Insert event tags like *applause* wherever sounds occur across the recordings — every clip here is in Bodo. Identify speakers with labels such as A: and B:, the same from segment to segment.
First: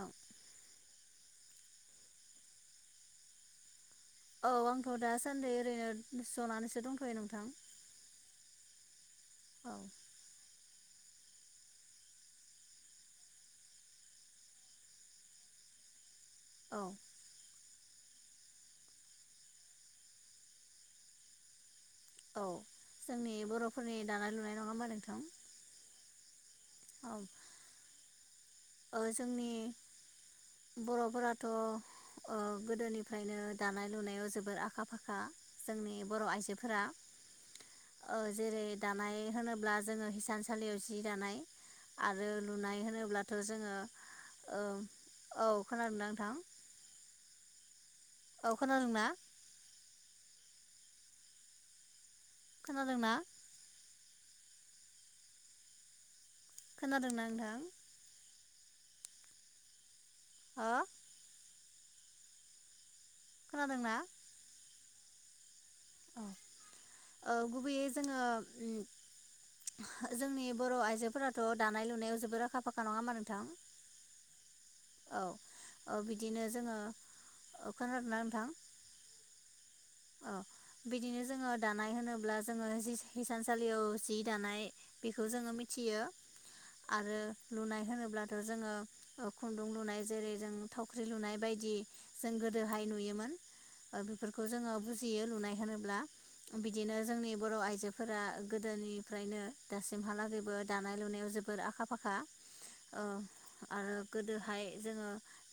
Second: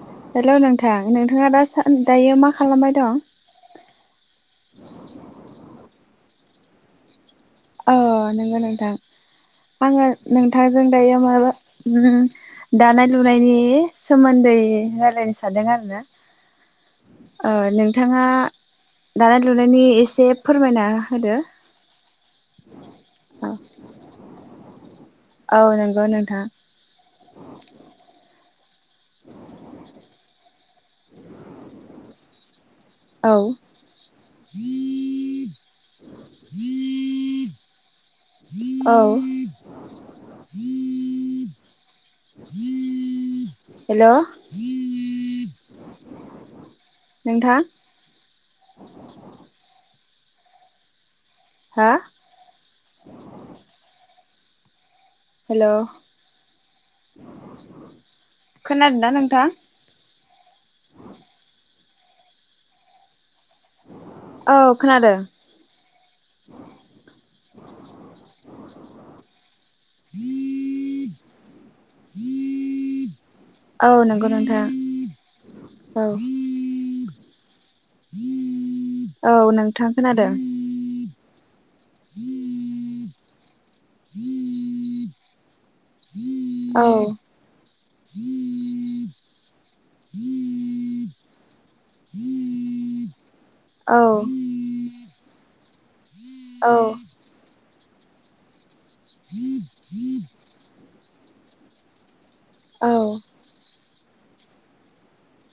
A: औ
B: हेलौ नों थां नोंथाङा दा सा दायो मा खालामबाय दं?
A: औ आंथ' दासान्दि ओरैनो जनानैसो दंख'यो नोंथां।
B: औ नंगौ नोंथां।
A: औ
B: आङो नोंथां जों दायो माबा उम दानाय लुनायनि सोमोन्दै रायलायनो सानदों आरो ना।
A: औ।
B: ओ नोंथाङा दानाय लुनायनि एसे फोरमायना होदो।
A: औ जोंनि
B: औ
A: बर'फोरनि दानाय लुनाय नङा मा नोंथां?
B: औ नंगौ नोंथां।
A: औ। ओ जोंनि बर'फोराथ' ओ
B: औ।
A: गोदोनिफ्रायनो दानाय लुनायाव जोबोर आखा फाखा जोंनि बर' आइजोफ्रा ओ जेरै
B: औ।
A: दानाय होनोब्ला जोङो हिसानसालियाव जि दानाय आरो लुनाय होनोब्ला जोङो
B: हेल'
A: ओ औ खोनादों नोंथां?
B: नोंथां
A: औ खोनादोंना?
B: हा?
A: खोनादोंना?
B: हेल'।
A: खोनादोंना नोंथां?
B: खोनादोंना नोंथां?
A: हो खोनादोंना?
B: औ खोनादों। *inaudible*
A: औ ओ गुबैयै जोङो ओ जोंनि बर' आइजोफोराथ' दानाय लुनायाव जोबोद आखा फाखा नङा होमबा नोंथां?
B: औ नंगौ नोंथां
A: औ ओ
B: औ।
A: बिदिनो जोङो।
B: औ नों
A: अ बिदिनो जोङो दानाय होनोब्ला जोङो हि-हि सानसालियाव जि दानाय बेखौ जोङो मिथियो।
B: औ
A: आरो लुनाय होनो अब्लाथ' जोङो ओ खुुंनदुं लुनाय जेरै जों थावख्रि लुनाय बायदि जों गोदोहाय नुयोमोन।
B: औ
A: ओ बेफोरखौ जोङो बुजियो लुनाय होनोब्ला
B: औ
A: बिदिनो जोंनि बर' आइजोफोरा गो दोनिफ्रायनो दासिमहालागैबो दानाय लुनायाव जो बोर आखा फाखा। औ आरो गोदो हाय जोङो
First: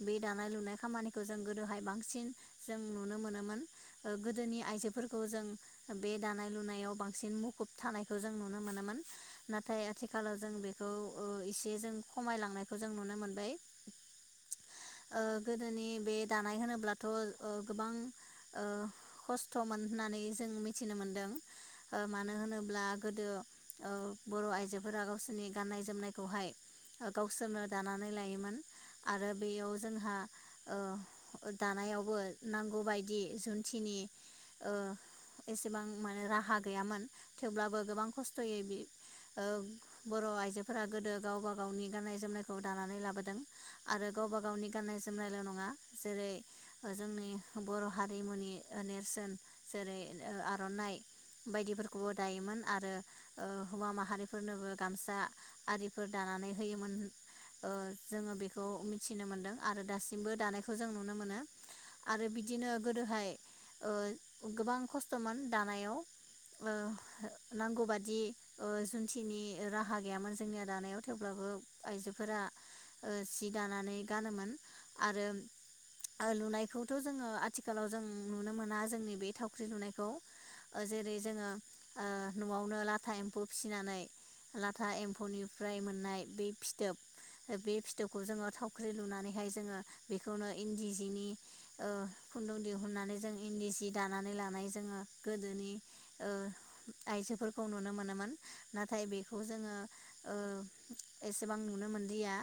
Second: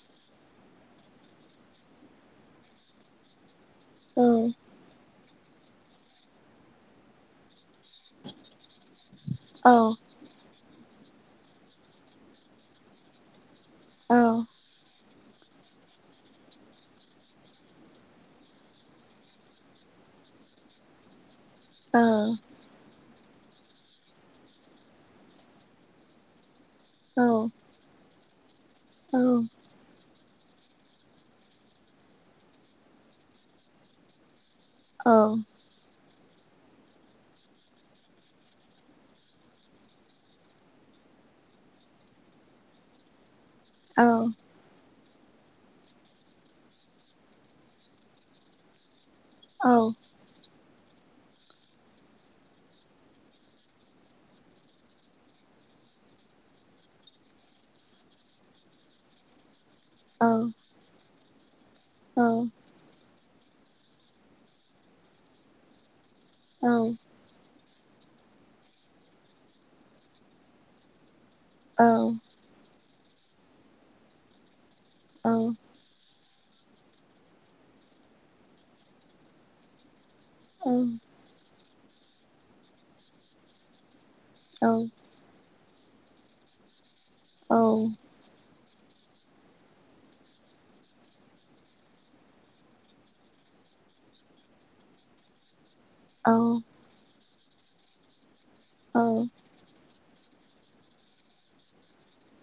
A: बे दानाय लुनाय खामानिखौ जों गोदोहाय बांसिन जों नुनो मोनोमोन। ओ गोदोनि आइजोफोर खौ जों बे दानाय लुनायाव बांसिन मु खुब थानायखौ जों नुनो मोनोमोन
B: औ
A: नाथाय आथिखालाव जों बे खौ ओ इसे जों खमायलांनायखौ जों नुनो मोनबाय।
B: औ
A: ओ गोदोनि बे दानाय होनोब्लाथ' ओ गोबां ओ खस्थ'मोननानै जों मिथिनो मोनदों।
B: औ
A: ओ मानो होनोब्ला गोदो ओ बर' आइजोफोरा गावसोरनि गाननाय जोमनायखौहाय गावसोरनो दानानै लायो। मोन आरो
B: औ
A: बेयाव जोंहा ओ दानायावबो नांगौ बायदि जुन्थिनि ओ
B: औ
A: एसेबां मोनो राहा गैयामोन थेवब्लाबो गोबां खस्थ'यै ओ बर' आइजोफोरा गोदो गावबा गावनि गाननाय जोमनायखौ दानानै लाबोदों। आरो गावबा गावनि गाननाय जोमनायल' नङा जेरै ओ जोंनि बर' हारिमुनि ओ ने सोन
B: औ
A: जेरै ओ आर'नाइ बायदिफोरखौबो दायोमोन आरो ओ हौवा माहारिफोरनोबो गामसा आरिफोर दानानै होयोमोन ओ जोङो बेखौ मिथिनो मोनदों। आरो
B: औ
A: दासिमबो दानायखौ जों नुनो मोनो।
B: औ
A: आरो बिदिनो हाय ओ गोबां खस्थ'मोन दानायाव ओ नांगौ बादि ओ जुनथिनि राहा गैयामोन जोंनिया दानायाव थेवब्लाबो आइजोफोरा ओ सि दानानै गानोमोन आरो ओ लुनाय बेखौथ' जोङो आथिखालाव जों नुनो मोना जोंनि बे थावख्रि लुनायखौ ओ जेरै जोङो ओ न'आवनो लाथा एम्फौ फिसिनानै लाथा एम्फौनि फ्राय मोननाय बे फि थोब बे फिथोबखौ जोङो थाव ख्रि लुनानैहाय जोङो बेखौनो इन्दि जिनि ओ खुन्दुं दिहुननानै जों इन्दि सि दानानै लानाय जोङो गोदोनि ओ आइजोफोर खौ नुनो मोनोमोन नाथाय बेखौ जोङो ओ एसेबां नुनो मोनलिया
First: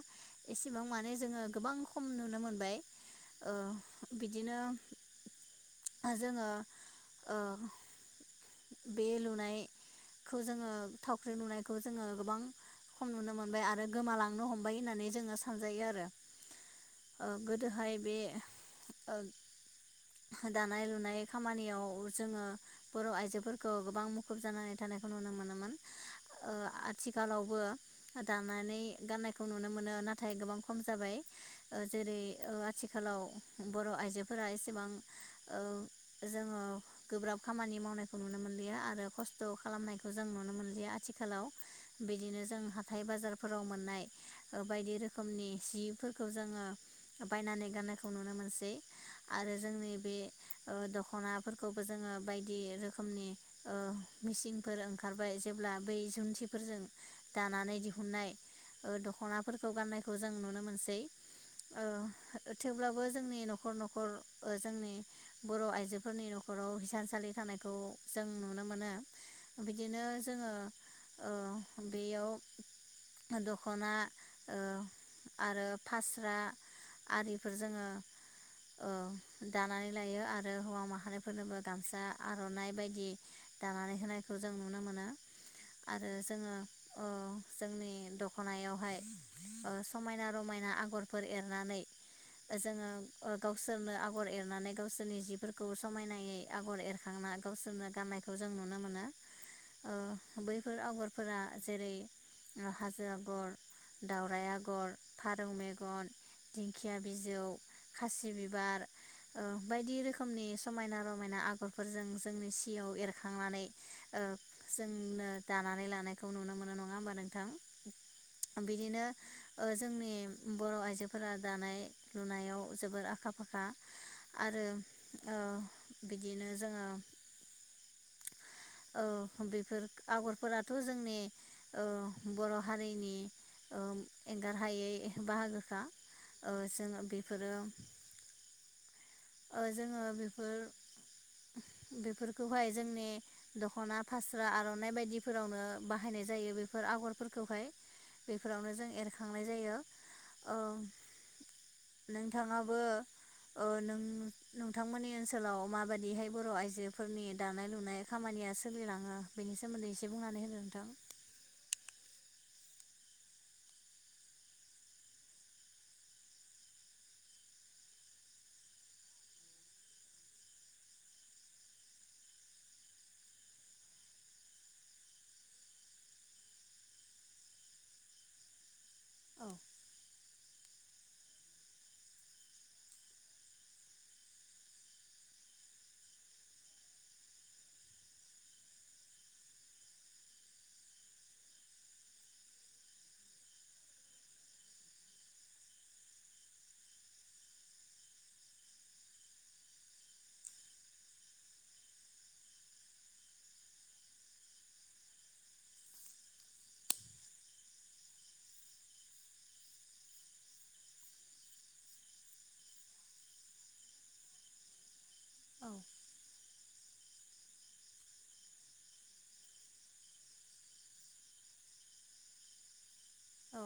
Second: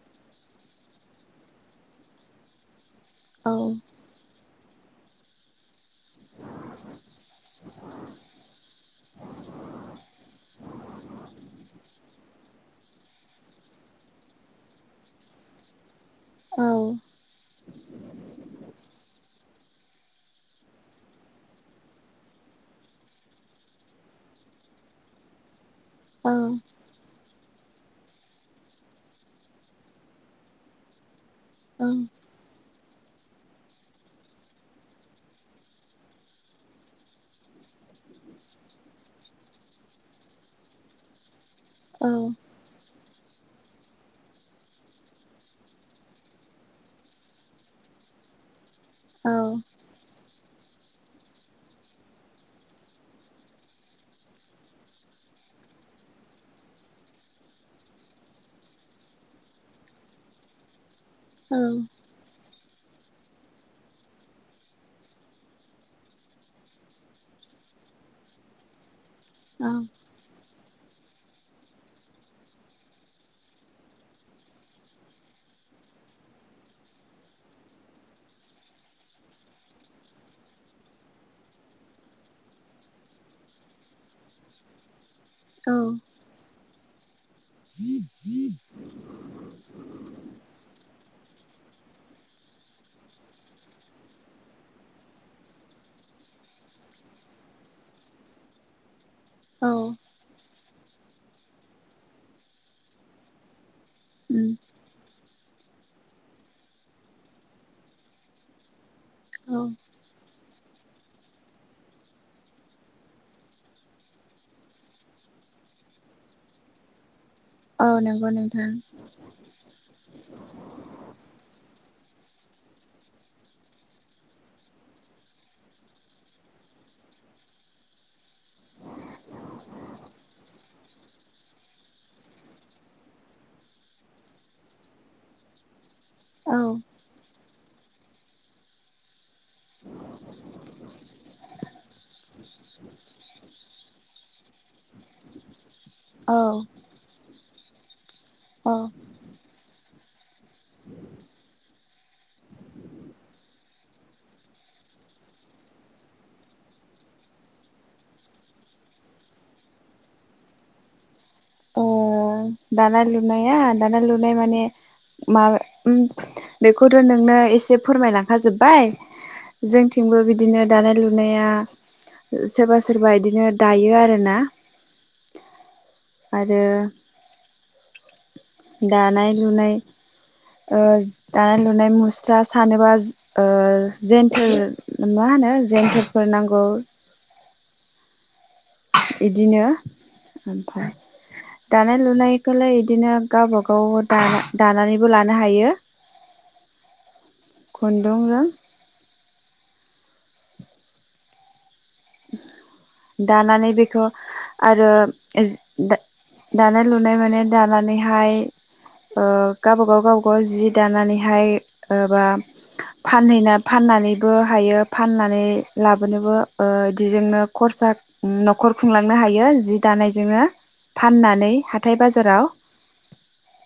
A: एसेबां माने जोङो गोबां खम नुनो मोनबाय ओ बिदिनो ओ जोङो ओ बे लुनायखौ जोङो थावख्रि लुनायखौ जोङो गोबां खम नुनो मोनबाय आरो गोमालांनो हमबाय होननानै जोङो सानजायो आरो ओ गोदोहाय बे ओ दानाय लुनाय खामानियाव जोंङो बर' आइ जोफोरखौ गोबां मुखुब जानानै थानायखौ नुनो मोनोमोन ओ आथिखालावबो दानानै गाननायखौ नुनो मोनो नाथाय गोबां खम जाबाय। ओ जेरै ओ आथिखा आथिखालाव बर' आइजोफोरा एसेबां ओ जोंङो गोब्राब खामानि मावनाय नुनो मोनलिया आरो खस्थ' खालामनायखौ जों नुनो मोनलिया आथिखालाव बिदिनो जोंहा हाथाय बाजारफोराव मोननाय ओ बायदि रोखोमनि जिफोरखौ जोङो बायनानै गाननायखौ नुनो मोनसै आरो जोंनि बे ओ दख'नाफोरखौबो जोङो बायदि रोखोम रोखोमनि ओ मिसिनफोर ओंखारबाय जेब्ला बै जुन्थिफोरजों दानानै दिहुनन्नाय ओ दख'नाफोरखौ गाननायखौ जों नुनो मोनसै
B: औ
A: ओ थेवब्लाबो जोंनि न'खर न'खर ओ जोंनि बर' आइजोफोरनि न'खराव हिसानसालि थानाय खौ जों नुनो मोनो बिदिनो जोङो ओ बेयाव दखना ओ आरो फास्रा आरिफोर जोङो ओ दानानै लायो आरो हौवा माहारिफोरनोबो गामसा आर'नाइ बायदि दानानै होनायखौ जों नुनो मोनो आरो जोङो ओ जोंनि दखनायावहाय ओ समायना रमायना आगर फोर एरनानै जोङो ओ गावसोरनो आगर एरनानै गावसोरनि जिफोरखौ समायनायै आगर एर खांना गावसोरनो गान्नायखौ जों नुनो मोनो ओ बैफोर आगर फोरा जेरै ओ हाजो आगर दावराइ
B: उम
A: आगर फारौ मेगन दिंखिया बिजौ खासि बिबार ओ
B: औ
A: बायदि रोखोमनि समायना र मोना आग फोरजों जोंनि सियाव एरखांनानै ओ जोंनो दानानै लानायखौ नुनो मोनो नङा होमबा नों
B: औ नंगौ नोंथां
A: ओ जोंनि बर' आइजोफोरा दानाय लुनायाव जोबोर आखा फाखा आरो ओ बिदिनो जोङो ओ बेफोर आगरफोराथ' जोंनि ओ बर' हारिनि ओ एंगारहायै बाहागोखा। ओ
B: औ
A: जोङो बेफोरो ओ जोङो बेफोर बेफोरखौहाय जोंनि दख'ना फास्रा आर'नाइ बायदिफोरावनो बाहायनाय
B: औ
A: जायो बेफोर आगरफोर खौहाय बेफोरावनो
B: औ
A: जों एरखांनाय जायो। ओ नोंथाङाबो ओ नों नोंथांमोननि ओनसोलाव माबायदिहाय बर' आइजोफोरनि दानाय लुनाय खामानिया सोलिलाङो बेनि सोमोन्दै एसे बुंनानै होदो नोंथां।
B: अ दानाय लुनाया दानाय लुनाय माने मा उम बेखौथ' नोंनो एसे फोरमायलांखाजोब्बाय। जोंथिंबो बिदिनो दानाय लुनाया सोरबा सोरबा इदिनो दायो आरो ना। आरो दानाय
A: औ
B: लुनाय ओ दानाय लुनाय मुस्रा सानोबा ओ जेन्थोल मा होनो जेन्थोलफोर नांगौ। इदिनो ओमफाय दानाय लुनायखोलाय इदिनो गावबा गाव दा- दानानैबो लानो हायो। खुन्दुंजों दानानै बेखौ आरो एजि दा-दानाय लुनाय माने दानानैहाय ओ गावबागाव गावबागाव जि दानानैहाय ओ बा फानहैना फाननानैबो हायो। फाननानै
A: औ
B: लाबोनोबो ओ इदिजोंनो खरसा न'खर खुंलांनो हायो जि दानायजोंनो फाननानै हाथाइ बाजाराव।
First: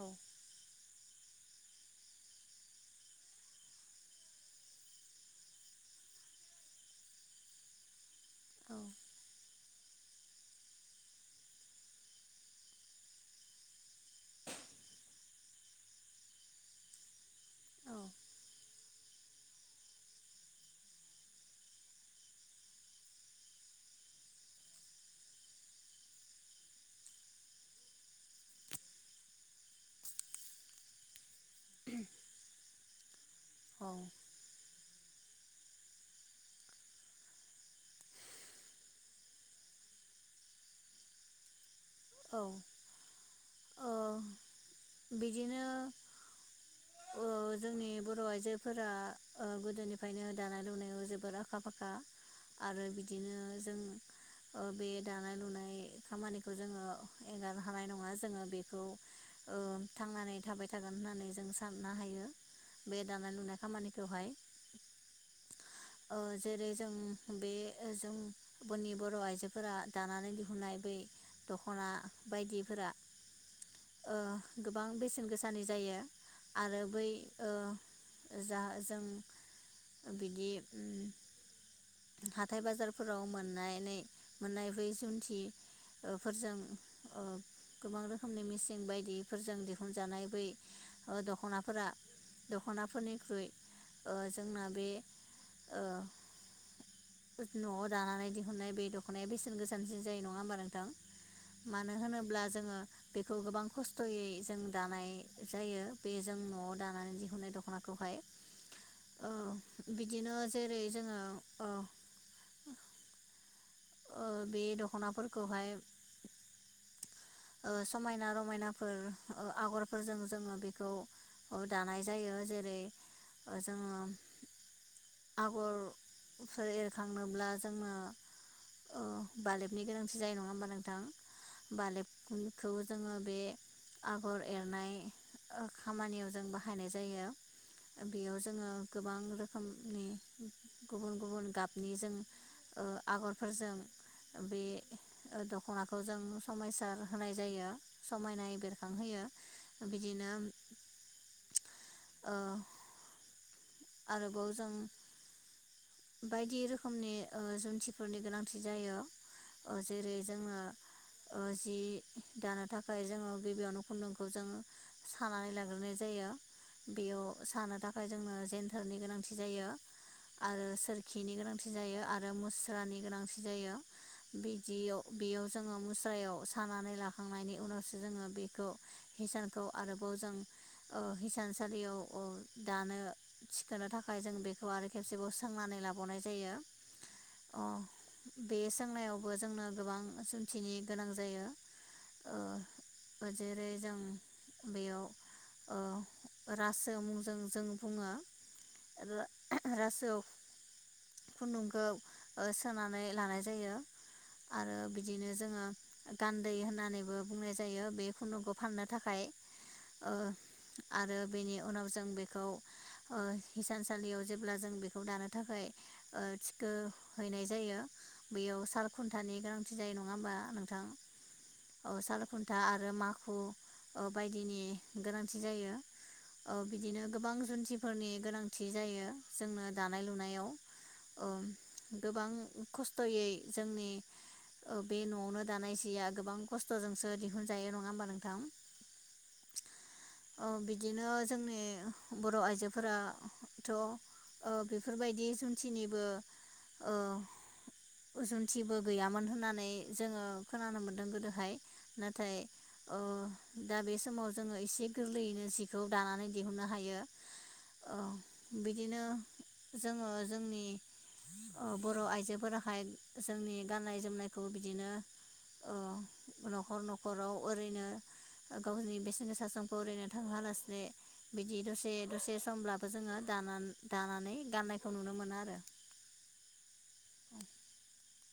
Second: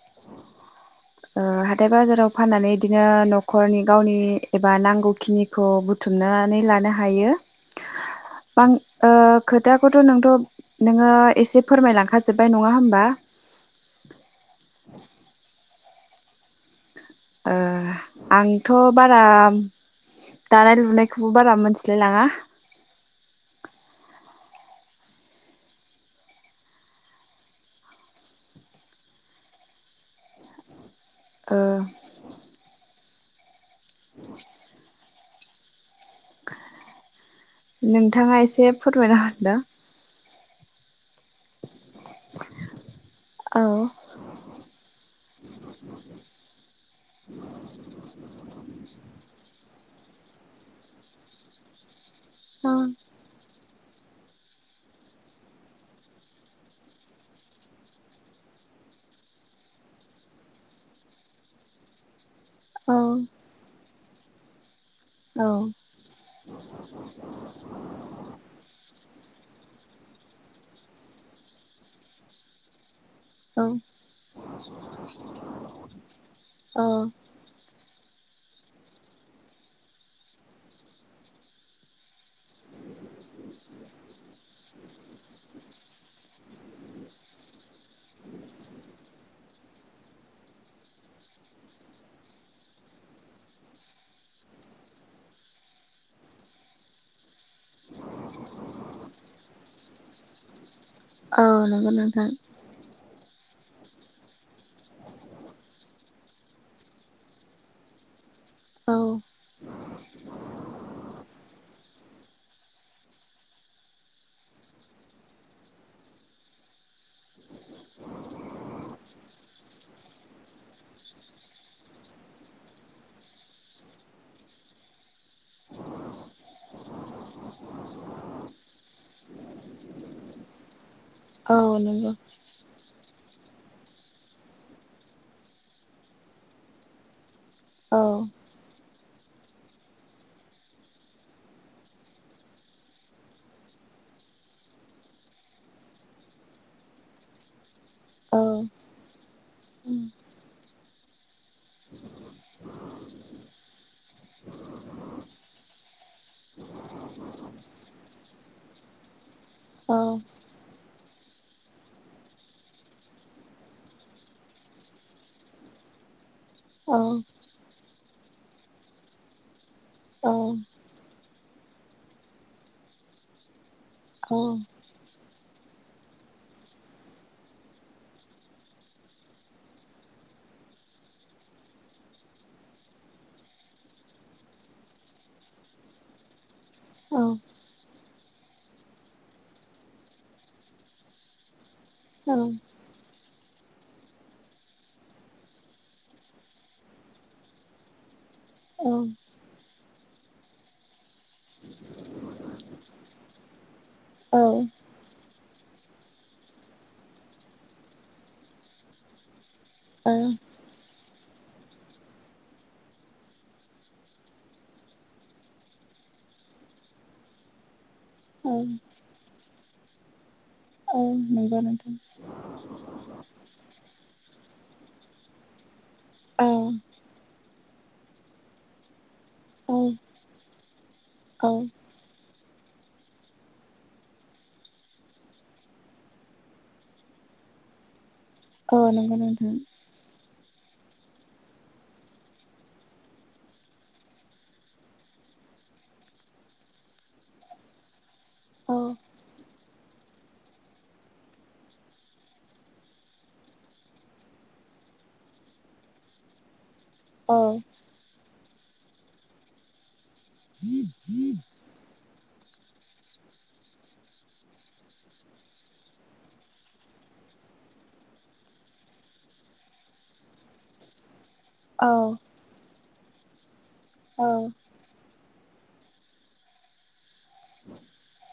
A: औ
B: ओ हाथाइ बाजाराव फाननानै इदिनो न'खरनि गावनि एबा नांगौखिनिखौ बुथुमनानै लानो हायो। बां
A: औ
B: ओ खोथाखौथ' नोंथ' नोङो एसे फोरमायलांखाजोबबाय नङा होमबा। *inaudible* ओ आंथ' बारा दानाय लुनायखौबो बारा मोनथिलायलाङा। ओ
A: औ
B: *inaudible* नोंथाङा एसे फोरमायना हरदो।
A: औ
B: औ
A: ओ बिदिनो ओ जोंनि बर' आइजोफोरा ओ गोदोनिफ्रायनो दानाय लुनायाव जोबोर आखा फाखा।
B: औ
A: आरो बिदिनो जों ओ बे दानाय लुनाय खामानिखौ जोङो एगार हानाय नङा जोङो बेखौ ओ थांनानै थाबाय थागोन होननानै जों साननो हायो। बे
B: औ
A: दानाय लुनाय खामानि खौहाय
B: औ
A: ओ जेरै- जों बे जोंबोनि बर' आइजोफोरा दानानै दिहुनाय बै द खना बायदिफोरा ओ गोबां बेसेन गोसानि जायो आरो
B: औ
A: बै ओ जा जों बिदि ओम हाथाय बाजारफोराव मोननानै मोननाय बै जुन्थि ओ फोरजों ओ गोबां रोखोमनि मेसिं बायदिफोरजों दिहुनजानाय बै ओ दख'नाफोरा दख'नाफोरनिख्रुइ ओ जोंना बे ओ न'आव दानानै दिहुनाय बे दख'नाय बेसेन गोसा *unintelligible* जायो नङा होमबा नोंथां?
B: औ नंगौ
A: मानो
B: नोंथां
A: होनोब्ला जोङो बेखौ गोबां खस्थ'यै जों दानाय जायो बे जों न'आव दानानै दिहुनाय दख'नाखौहाय
B: औ
A: ओ बिदिनो जेरै- जोङो ओ बे दख'नाफोरखौहाय ओ समायना रमायनाफोर ओ आगरफोरजों जोङो बेखौ ओ दानाय जायो जेरै- जोङो आगरफोर एरखांनोब्ला जोङो अ बालेबनि गोनांथि जायो नङा होमबा नोंथां
B: औ नंगौ
A: बालेबखौ जोङो बे आगर एरनाय ओ खामानियाव जों बाहायनाय जायो।
B: औ
A: बेयाव जोङो गोबां रोखोमनि गुबुन गुबुन गाबनि जों ओ आगर फोरजों बे दख'नाखौ जों समायसार होनाय जायो।
B: औ
A: समायनाय बेरखांहोयो बिदिनो ओ आरोबाव जों बायदि रोखोमनि ओ जुन्थिफोरनि गोनां जायो ओ
B: औ
A: जेरै जोंङो ओ जि दानो थाखाय जोङो गिबियावनो खुन्दुंखौ जों सानानै लाग्रोनाय जायो
B: औ
A: बेयाव सानो द ओमफ्राय जोंनो जेेनटारनि गोनांथि जायो
B: औ
A: बिनि गोनांथि जायो आरो मुस्रानि गोनांथि जायो बिदियाव बेयाव जोङो मस ख्रायाव सानानै लाखांनायनि उनावसो जोङो बेखौ हिसानखौ आरोबाव जों ओह हिसानसालियाव ओ दानो थिखोनो थाखाय जों बेखौ आरो खेबसेबाव सोंनानै लाबावनाय जायो। ओ बे सोंनायावबो जोंनो गोबां सोंथिनि गोनां जायो।
B: औ।
A: ओ जेरै जों बेयाव ओ रासौ मुंजों जों बुङो *unintelligible* ज खुन्दुंखौ सोनानै लानाय जायो। आरो बिदिनो जोङो गान्दै होननानैबो बुंनाय जायो। बे खुनुखौ फाननो थाखाय ओ आरो बेनि उनाव जों बेखौ हिसानसालियाव जेब्ला जों बेखौ दानो थाखाय थिखो हैनाय जायो। बैयाव साल खुन्थानि गोनांथि जायो नङा होमबा नोंथां
B: नंगौ नोंथां
A: सालखुन्था आरो माखु बायदिनि गोनांथि जायो। औ बिदिनो गोबां जुन फोरनि गोनांथि जायो। जोंनो
B: औ
A: दा
B: औ
A: गोबां खस्थ'यै जोंनि बे न'आवनो दानाय सिया गोबां खस्थ'जोंसो दिहुनजायो नङा होमबा नोंथां?
B: औ नोंगौ नोंथां।
A: ओ बिदिनो जोंनि बर' आइजोफोराथ' ओ बेफोरबायदि जुन्थिनिबो ओ उ
B: औ
A: जुन्थिबो गैयामोन होननानै जोङो खोनानो मोन्दों गोदोहाय नाथाय ओ दा बे समाव जोङो एसे गोरलैयैनो जिखौ दानानै दिहुननो हायो।
B: औ
A: ओ बिदिनो जोङो जोंनि औ बर' आइजो फोराहाय जोंनि गाननाय जोमनायखौबो बिदिनो औ नखर नखराव ओरैनो गावनि बेसेन गोसा समखौ ओरैनो थांहोलासेनो बिदि दसे
B: औ
A: दसे समब्ला बो जोङो दाना दानानै
B: औ
A: गाननायखौ नुनो मोनो आरो।
B: म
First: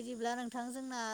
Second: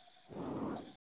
A: बिदिब्ला नोंथां जोंना